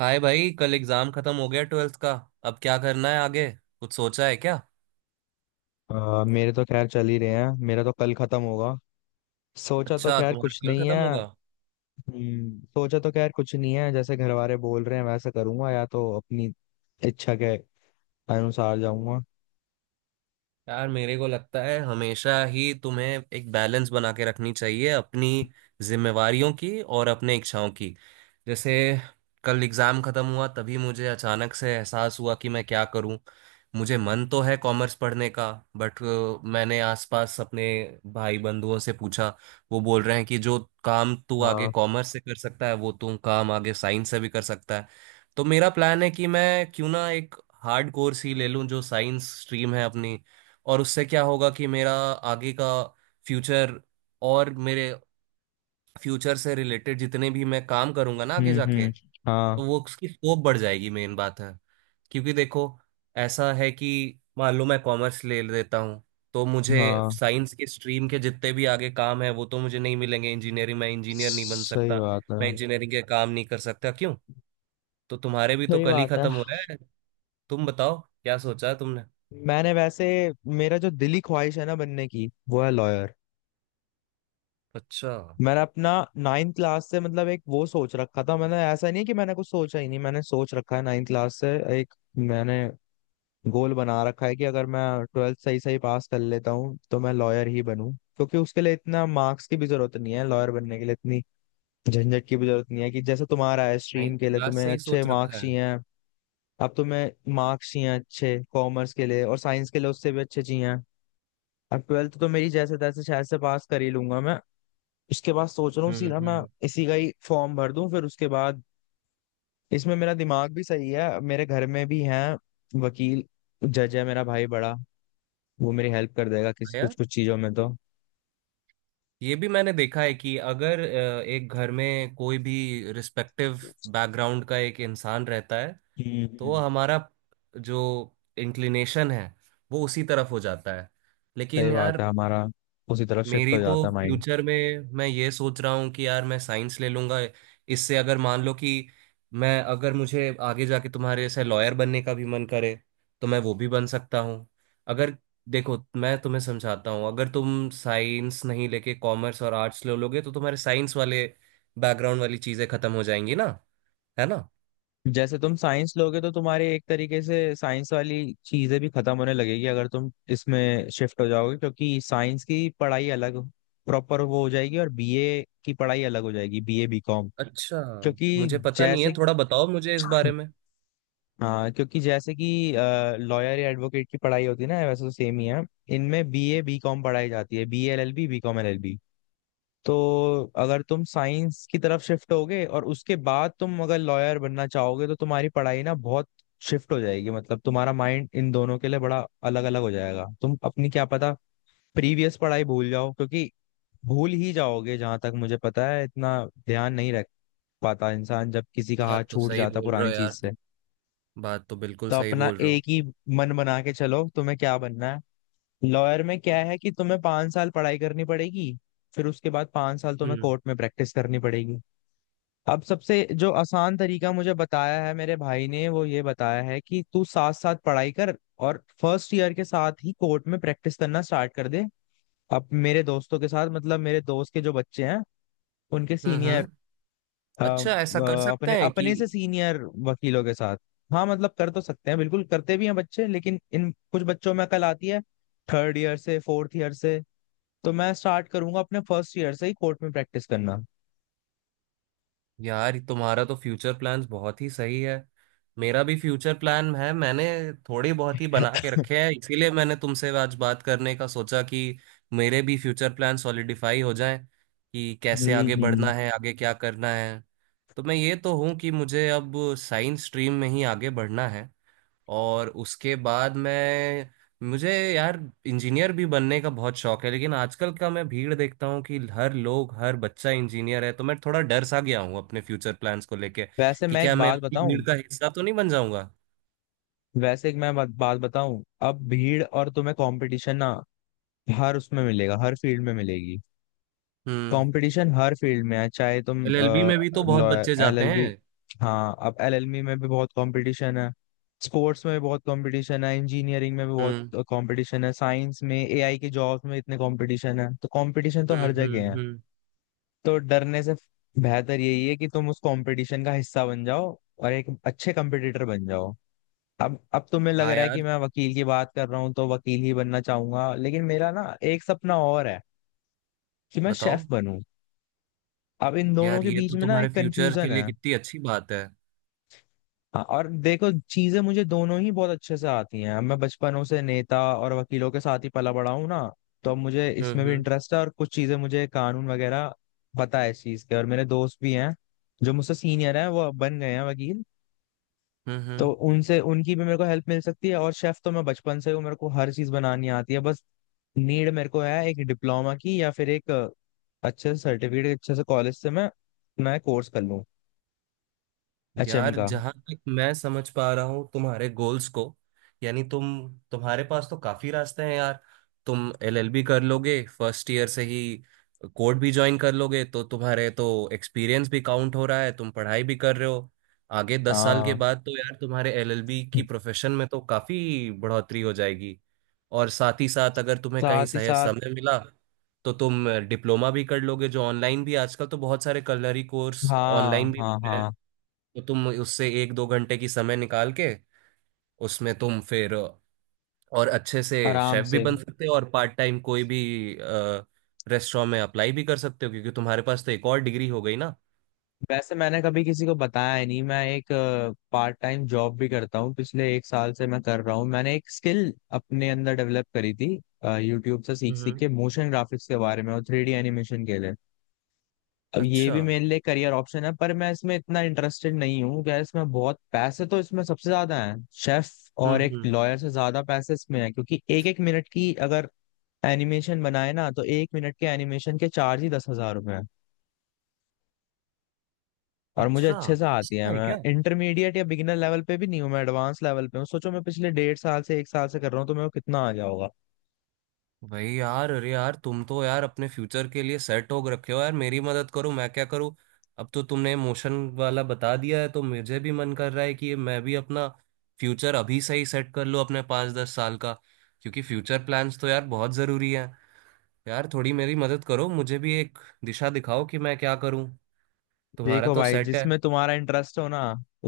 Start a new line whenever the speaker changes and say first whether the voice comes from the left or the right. right: हाय भाई, कल एग्जाम खत्म हो गया ट्वेल्थ का। अब क्या करना है आगे? कुछ सोचा है क्या?
left: मेरे तो खैर चल ही रहे हैं। मेरा तो कल खत्म होगा। सोचा तो
right: अच्छा,
left: खैर
right: तुम्हारा
left: कुछ
right: कल
left: नहीं
right: खत्म
left: है।
right: होगा।
left: सोचा तो खैर कुछ नहीं है जैसे घर वाले बोल रहे हैं वैसे करूंगा, या तो अपनी इच्छा के अनुसार जाऊंगा।
right: यार मेरे को लगता है हमेशा ही तुम्हें एक बैलेंस बना के रखनी चाहिए अपनी जिम्मेवारियों की और अपने इच्छाओं की। जैसे कल एग्ज़ाम ख़त्म हुआ तभी मुझे अचानक से एहसास हुआ कि मैं क्या करूं। मुझे मन तो है कॉमर्स पढ़ने का, बट मैंने आसपास अपने भाई बंधुओं से पूछा, वो बोल रहे हैं कि जो काम तू आगे
left: हाँ।
right: कॉमर्स से कर सकता है वो तू काम आगे साइंस से भी कर सकता है। तो मेरा प्लान है कि मैं क्यों ना एक हार्ड कोर्स ही ले लूं जो साइंस स्ट्रीम है अपनी। और उससे क्या होगा कि मेरा आगे का फ्यूचर और मेरे फ्यूचर से रिलेटेड जितने भी मैं काम करूंगा ना आगे जाके,
left: हम्म।
right: तो
left: हाँ।
right: वो उसकी स्कोप बढ़ जाएगी, मेन बात है। क्योंकि देखो, ऐसा है कि मान लो मैं कॉमर्स ले लेता हूँ, तो मुझे
left: हाँ।
right: साइंस के स्ट्रीम के जितने भी आगे काम है वो तो मुझे नहीं मिलेंगे। इंजीनियरिंग, मैं इंजीनियर नहीं बन
left: सही
right: सकता,
left: बात है।
right: मैं इंजीनियरिंग के काम नहीं कर सकता। क्यों? तो तुम्हारे भी तो
left: सही
right: कल ही
left: बात है।
right: खत्म हो रहा है। तुम बताओ क्या सोचा है तुमने?
left: मैंने वैसे, मेरा जो दिली ख्वाहिश है ना बनने की, वो है लॉयर।
right: अच्छा,
left: मैंने अपना नाइन्थ क्लास से, मतलब, एक वो सोच रखा था। मैंने, ऐसा नहीं है कि मैंने कुछ सोचा ही नहीं, मैंने सोच रखा है नाइन्थ क्लास से। एक मैंने गोल बना रखा है कि अगर मैं ट्वेल्थ सही सही पास कर लेता हूँ तो मैं लॉयर ही बनूं। क्योंकि उसके लिए इतना मार्क्स की भी जरूरत नहीं है, लॉयर बनने के लिए इतनी झंझट की भी जरूरत नहीं है कि जैसे तुम्हारा है स्ट्रीम
right: नाइन्थ
left: के लिए
right: क्लास
left: तुम्हें
right: से ही
left: अच्छे
right: सोच रखा
left: मार्क्स
right: है।
left: चाहिए हैं। अब तुम्हें मार्क्स चाहिए हैं अच्छे कॉमर्स के लिए, और साइंस के लिए उससे भी अच्छे चाहिए हैं। अब ट्वेल्थ तो मेरी जैसे तैसे शायद से पास कर ही लूंगा मैं। उसके बाद सोच रहा हूँ सीधा मैं
right: हम्म।
left: इसी का ही फॉर्म भर दूं, फिर उसके बाद इसमें मेरा दिमाग भी सही है, मेरे घर में भी हैं वकील। जज है मेरा भाई बड़ा, वो मेरी हेल्प कर देगा
right: हाँ
left: किसी कुछ
right: यार,
left: कुछ चीजों में तो।
right: ये भी मैंने देखा है कि अगर एक घर में कोई भी रिस्पेक्टिव बैकग्राउंड का एक इंसान रहता है,
left: हम्म
right: तो
left: हम्म।
right: हमारा जो इंक्लिनेशन है वो उसी तरफ हो जाता है। लेकिन
left: सही बात
right: यार
left: है, हमारा उसी तरफ शिफ्ट
right: मेरी
left: हो
right: तो
left: जाता है माइंड।
right: फ्यूचर में मैं ये सोच रहा हूँ कि यार मैं साइंस ले लूंगा। इससे अगर मान लो कि मैं, अगर मुझे आगे जाके तुम्हारे जैसे लॉयर बनने का भी मन करे, तो मैं वो भी बन सकता हूँ। अगर, देखो मैं तुम्हें समझाता हूँ, अगर तुम साइंस नहीं लेके कॉमर्स और आर्ट्स ले लोगे तो तुम्हारे साइंस वाले बैकग्राउंड वाली चीजें खत्म हो जाएंगी ना, है ना?
left: जैसे तुम साइंस लोगे तो तुम्हारी एक तरीके से साइंस वाली चीजें भी खत्म होने लगेगी अगर तुम इसमें शिफ्ट हो जाओगे, क्योंकि साइंस की पढ़ाई अलग प्रॉपर वो हो जाएगी और बीए की पढ़ाई अलग हो जाएगी, बीए बीकॉम।
right: अच्छा,
left: क्योंकि
right: मुझे पता नहीं है,
left: जैसे,
right: थोड़ा बताओ मुझे इस बारे में।
left: हाँ, क्योंकि जैसे कि लॉयर या एडवोकेट की पढ़ाई होती है ना, वैसे तो सेम ही है। इनमें बीए बीकॉम पढ़ाई जाती है, B L L B, BCom L. तो अगर तुम साइंस की तरफ शिफ्ट होगे और उसके बाद तुम अगर लॉयर बनना चाहोगे तो तुम्हारी पढ़ाई ना बहुत शिफ्ट हो जाएगी, मतलब तुम्हारा माइंड इन दोनों के लिए बड़ा अलग अलग हो जाएगा। तुम अपनी क्या पता प्रीवियस पढ़ाई भूल जाओ, क्योंकि भूल ही जाओगे, जहां तक मुझे पता है, इतना ध्यान नहीं रख पाता इंसान जब किसी का हाथ
right: बात तो
left: छूट
right: सही
left: जाता
right: बोल रहे
left: पुरानी
right: हो
left: चीज
right: यार
left: से।
right: तुम, बात तो बिल्कुल
left: तो
right: सही
left: अपना
right: बोल रहे हो।
left: एक ही मन बना के चलो तुम्हें क्या बनना है। लॉयर में क्या है कि तुम्हें 5 साल पढ़ाई करनी पड़ेगी, फिर उसके बाद 5 साल तुम्हें
right: हम्म
left: कोर्ट में प्रैक्टिस करनी पड़ेगी। अब सबसे जो आसान तरीका मुझे बताया है मेरे भाई ने, वो ये बताया है कि तू साथ साथ पढ़ाई कर, और फर्स्ट ईयर के साथ ही कोर्ट में प्रैक्टिस करना स्टार्ट कर दे। अब मेरे दोस्तों के साथ, मतलब मेरे दोस्त के जो बच्चे हैं उनके
right: हम्म।
left: सीनियर,
right: अच्छा, ऐसा कर सकते
left: अपने
right: हैं कि,
left: अपने से सीनियर वकीलों के साथ। हाँ, मतलब कर तो सकते हैं, बिल्कुल करते भी हैं बच्चे, लेकिन इन कुछ बच्चों में अकल आती है थर्ड ईयर से, फोर्थ ईयर से। तो मैं स्टार्ट करूंगा अपने फर्स्ट ईयर से ही कोर्ट में प्रैक्टिस करना।
right: यार तुम्हारा तो फ्यूचर प्लान्स बहुत ही सही है। मेरा भी फ्यूचर प्लान है, मैंने थोड़ी बहुत ही बना के
left: हम्म
right: रखे हैं। इसीलिए मैंने तुमसे आज बात करने का सोचा कि मेरे भी फ्यूचर प्लान सॉलिडिफाई हो जाएं कि कैसे आगे
left: हम्म।
right: बढ़ना है, आगे क्या करना है। तो मैं ये तो हूँ कि मुझे अब साइंस स्ट्रीम में ही आगे बढ़ना है। और उसके बाद मैं, मुझे यार इंजीनियर भी बनने का बहुत शौक है, लेकिन आजकल का मैं भीड़ देखता हूँ कि हर लोग हर बच्चा इंजीनियर है तो मैं थोड़ा डर सा गया हूँ अपने फ्यूचर प्लान्स को लेके
left: वैसे
right: कि
left: मैं
right: क्या
left: एक
right: मैं
left: बात
right: उसी
left: बताऊं।
right: भीड़ का हिस्सा तो नहीं बन जाऊंगा।
left: वैसे एक मैं बात बात बताऊं। अब भीड़ और तुम्हें कंपटीशन ना, हर उसमें मिलेगा, हर फील्ड में मिलेगी।
right: हम्म।
left: कंपटीशन हर फील्ड में है, चाहे तुम
right: एलएलबी में भी तो बहुत बच्चे
left: एल
right: जाते
left: एल बी।
right: हैं।
left: हाँ, अब एल एल बी में भी बहुत कंपटीशन है, स्पोर्ट्स में भी बहुत कंपटीशन है, इंजीनियरिंग में भी बहुत
right: हम्म
left: कंपटीशन है, साइंस में, एआई के जॉब्स में इतने कंपटीशन है, तो कंपटीशन तो हर जगह है।
right: हम्म।
left: तो डरने से बेहतर यही है कि तुम उस कंपटीशन का हिस्सा बन जाओ और एक अच्छे कंपटीटर बन जाओ। अब तुम्हें लग
right: हाँ
left: रहा है कि
right: यार,
left: मैं वकील की बात कर रहा हूँ तो वकील ही बनना चाहूंगा, लेकिन मेरा ना एक सपना और है कि मैं शेफ
right: बताओ।
left: बनूं। अब इन दोनों
right: यार
left: के
right: ये
left: बीच
right: तो
left: में ना
right: तुम्हारे
left: एक
right: फ्यूचर के
left: कंफ्यूजन
right: लिए
left: है।
right: कितनी अच्छी बात है।
left: हाँ, और देखो, चीजें मुझे दोनों ही बहुत अच्छे से आती हैं, मैं बचपनों से नेता और वकीलों के साथ ही पला बड़ा हूँ ना। तो अब मुझे
right: हम्म
left: इसमें भी
right: हम्म
left: इंटरेस्ट है, और कुछ चीजें मुझे कानून वगैरह पता है इस चीज के। और मेरे दोस्त भी हैं जो मुझसे सीनियर हैं, वो बन गए हैं वकील, तो
right: हम्म।
left: उनसे उनकी भी मेरे को हेल्प मिल सकती है। और शेफ तो मैं बचपन से हूँ, मेरे को हर चीज बनानी आती है। बस नीड मेरे को है एक डिप्लोमा की, या फिर एक अच्छे से सर्टिफिकेट, अच्छे से कॉलेज से मैं कोर्स कर लूँ एचएम
right: यार
left: का।
right: जहां तक मैं समझ पा रहा हूँ तुम्हारे गोल्स को, यानी तुम, तुम्हारे पास तो काफी रास्ते हैं यार। तुम एलएलबी कर लोगे, फर्स्ट ईयर से ही कोर्ट भी ज्वाइन कर लोगे, तो तुम्हारे तो एक्सपीरियंस भी काउंट हो रहा है, तुम पढ़ाई भी कर रहे हो। आगे 10 साल के
left: हाँ।
right: बाद तो यार तुम्हारे एलएलबी की प्रोफेशन में तो काफी बढ़ोतरी हो जाएगी। और साथ ही साथ अगर तुम्हें
left: साथ
right: कहीं
left: ही
right: सही
left: साथ।
right: समय मिला, तो तुम डिप्लोमा भी कर लोगे, जो ऑनलाइन भी आजकल तो बहुत सारे कलरी कोर्स
left: हाँ
right: ऑनलाइन भी।
left: हाँ हाँ।
right: तो तुम उससे एक दो घंटे की समय निकाल के, उसमें तुम फिर और अच्छे से
left: आराम
right: शेफ भी
left: से।
right: बन सकते हो, और पार्ट टाइम कोई भी रेस्टोरेंट में अप्लाई भी कर सकते हो क्योंकि तुम्हारे पास तो एक और डिग्री हो गई ना।
left: वैसे मैंने कभी किसी को बताया ही नहीं, मैं एक पार्ट टाइम जॉब भी करता हूँ, पिछले एक साल से मैं कर रहा हूँ। मैंने एक स्किल अपने अंदर डेवलप करी थी, यूट्यूब से सीख सीख
right: हम्म।
left: के, मोशन ग्राफिक्स के बारे में और थ्री डी एनिमेशन के लिए। अब ये
right: अच्छा।
left: भी मेरे लिए करियर ऑप्शन है, पर मैं इसमें इतना इंटरेस्टेड नहीं हूँ क्या, इसमें बहुत पैसे, तो इसमें सबसे ज्यादा है शेफ। और एक
right: हम्म।
left: लॉयर से ज्यादा पैसे इसमें है, क्योंकि एक एक मिनट की अगर एनिमेशन बनाए ना, तो 1 मिनट के एनिमेशन के चार्ज ही 10,000 रुपए हैं। और मुझे
right: अच्छा,
left: अच्छे से आती
right: अच्छा
left: है,
right: है
left: मैं
right: क्या?
left: इंटरमीडिएट या बिगिनर लेवल पे भी नहीं हूँ, मैं एडवांस लेवल पे हूँ। सोचो, मैं पिछले डेढ़ साल से, एक साल से कर रहा हूँ, तो मेरे को कितना आ गया होगा।
right: भाई यार, अरे यार तुम तो यार अपने फ्यूचर के लिए सेट हो रखे हो। यार मेरी मदद करो, मैं क्या करूँ? अब तो तुमने मोशन वाला बता दिया है, तो मुझे भी मन कर रहा है कि मैं भी अपना फ्यूचर अभी से ही सेट कर लूँ अपने पाँच दस साल का। क्योंकि फ्यूचर प्लान्स तो यार बहुत ज़रूरी है। यार थोड़ी मेरी मदद करो, मुझे भी एक दिशा दिखाओ कि मैं क्या करूँ। तुम्हारा
left: देखो
right: तो
left: भाई,
right: सेट है।
left: जिसमें तुम्हारा इंटरेस्ट हो ना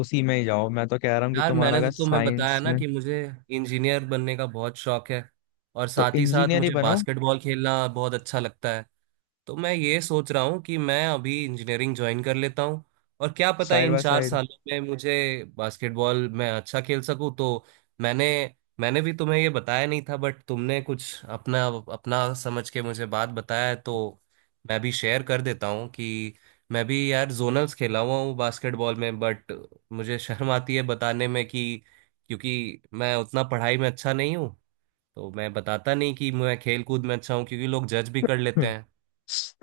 left: उसी में ही जाओ। मैं तो कह रहा हूँ कि
right: यार
left: तुम्हारा
right: मैंने
left: अगर
right: तो तुम्हें बताया
left: साइंस
right: ना
left: में,
right: कि मुझे इंजीनियर बनने का बहुत शौक है, और
left: तो
right: साथ ही साथ
left: इंजीनियर ही
right: मुझे
left: बनो।
right: बास्केटबॉल खेलना बहुत अच्छा लगता है। तो मैं ये सोच रहा हूँ कि मैं अभी इंजीनियरिंग ज्वाइन कर लेता हूँ, और क्या पता
left: साइड
right: इन
left: बाय
right: चार
left: साइड।
right: सालों में मुझे बास्केटबॉल में अच्छा खेल सकूँ तो। मैंने मैंने भी तुम्हें ये बताया नहीं था, बट तुमने कुछ अपना अपना समझ के मुझे बात बताया है, तो मैं भी शेयर कर देता हूँ कि मैं भी यार जोनल्स खेला हुआ हूँ बास्केटबॉल में, बट मुझे शर्म आती है बताने में कि, क्योंकि मैं उतना पढ़ाई में अच्छा नहीं हूँ तो मैं बताता नहीं कि मैं खेल कूद में अच्छा हूँ क्योंकि लोग जज भी कर लेते हैं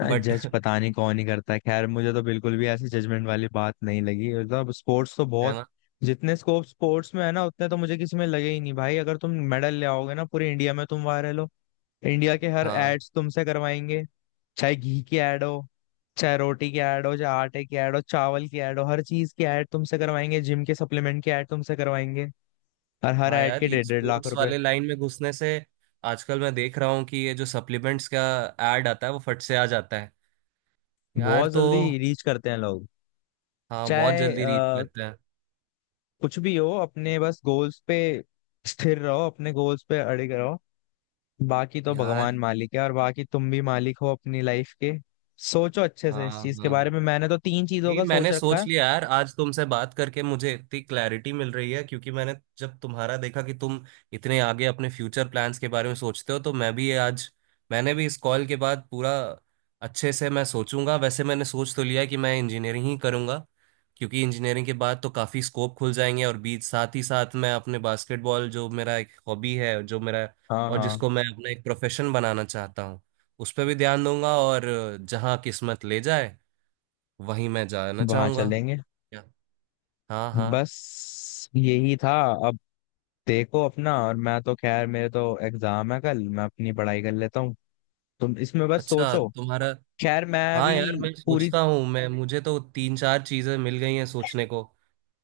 right: बट
left: जज पता नहीं कौन ही करता है, खैर मुझे तो बिल्कुल भी ऐसी जजमेंट वाली बात नहीं लगी। मतलब स्पोर्ट्स तो
right: है
left: बहुत,
right: ना।
left: जितने स्कोप स्पोर्ट्स में है ना, उतने तो मुझे किसी में लगे ही नहीं। भाई अगर तुम मेडल ले आओगे ना, पूरे इंडिया में तुम वायरल हो। इंडिया के हर
right: हाँ
left: एड्स तुमसे करवाएंगे। चाहे घी की एड हो, चाहे रोटी की एड हो, चाहे आटे की एड हो, चावल की एड हो, हर चीज की एड तुमसे करवाएंगे, जिम के सप्लीमेंट की एड तुमसे करवाएंगे। और हर
right: हाँ,
left: एड
right: यार
left: के
right: ये
left: डेढ़ डेढ़ लाख
right: स्पोर्ट्स
left: रुपए।
right: वाले लाइन में घुसने से, आजकल मैं देख रहा हूँ कि ये जो सप्लीमेंट्स का एड आता है वो फट से आ जाता है। यार
left: बहुत
right: तो।
left: जल्दी रीच करते हैं लोग।
right: हाँ बहुत
left: चाहे
right: जल्दी रीच करता है।
left: कुछ भी हो, अपने बस गोल्स पे स्थिर रहो, अपने गोल्स पे अड़िग रहो। बाकी तो
right: यार
left: भगवान मालिक है, और बाकी तुम भी मालिक हो अपनी लाइफ के। सोचो अच्छे से इस
right: हाँ
left: चीज के बारे
right: हाँ
left: में, मैंने तो तीन चीजों
right: जी,
left: का सोच
right: मैंने
left: रखा
right: सोच
left: है।
right: लिया यार, आज तुमसे बात करके मुझे इतनी क्लैरिटी मिल रही है क्योंकि मैंने जब तुम्हारा देखा कि तुम इतने आगे अपने फ्यूचर प्लान्स के बारे में सोचते हो, तो मैं भी ये आज, मैंने भी इस कॉल के बाद पूरा अच्छे से मैं सोचूंगा। वैसे मैंने सोच तो लिया है कि मैं इंजीनियरिंग ही करूंगा, क्योंकि इंजीनियरिंग के बाद तो काफ़ी स्कोप खुल जाएंगे, और बीच साथ ही साथ मैं अपने बास्केटबॉल जो मेरा एक हॉबी है, जो मेरा
left: हाँ
right: और
left: हाँ।
right: जिसको मैं अपना एक प्रोफेशन बनाना चाहता हूँ, उस पर भी ध्यान दूंगा, और जहाँ किस्मत ले जाए वहीं मैं जाना
left: वहां
right: चाहूंगा।
left: चलेंगे।
right: क्या? हाँ हाँ।
left: बस यही था। अब देखो अपना, और मैं तो खैर, मेरे तो एग्जाम है कल, मैं अपनी पढ़ाई कर लेता हूँ, तुम इसमें बस
right: अच्छा,
left: सोचो।
right: तुम्हारा।
left: खैर मैं
right: हाँ
left: अभी।
right: यार, मैं
left: पूरी।
right: सोचता हूँ, मैं, मुझे तो तीन चार चीजें मिल गई हैं सोचने को।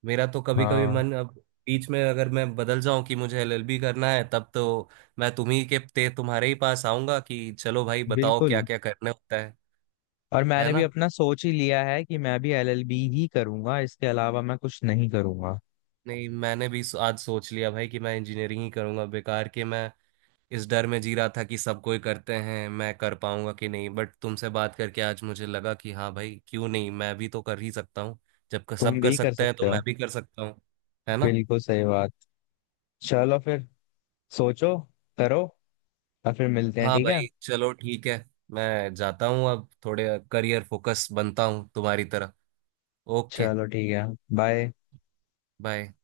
right: मेरा तो कभी कभी
left: हाँ।
right: मन अब बीच में अगर मैं बदल जाऊं कि मुझे एलएलबी करना है, तब तो मैं तुम्ही के ते तुम्हारे ही पास आऊंगा कि चलो भाई बताओ
left: बिल्कुल,
right: क्या क्या करना होता है।
left: और
right: है
left: मैंने भी
right: ना।
left: अपना सोच ही लिया है कि मैं भी एलएलबी ही करूंगा, इसके अलावा मैं कुछ नहीं करूंगा।
right: नहीं मैंने भी आज सोच लिया भाई कि मैं इंजीनियरिंग ही करूंगा। बेकार के मैं इस डर में जी रहा था कि सब कोई करते हैं मैं कर पाऊंगा कि नहीं, बट तुमसे बात करके आज मुझे लगा कि हाँ भाई क्यों नहीं, मैं भी तो कर ही सकता हूँ। जब सब
left: तुम
right: कर
left: भी कर
right: सकते हैं तो
left: सकते हो।
right: मैं भी कर सकता हूँ। है ना।
left: बिल्कुल सही बात। चलो फिर, सोचो, करो, और फिर मिलते हैं,
right: हाँ
left: ठीक है।
right: भाई चलो ठीक है, मैं जाता हूँ अब, थोड़े करियर फोकस बनता हूँ तुम्हारी तरह। ओके।
left: चलो ठीक है। बाय।
right: बाय।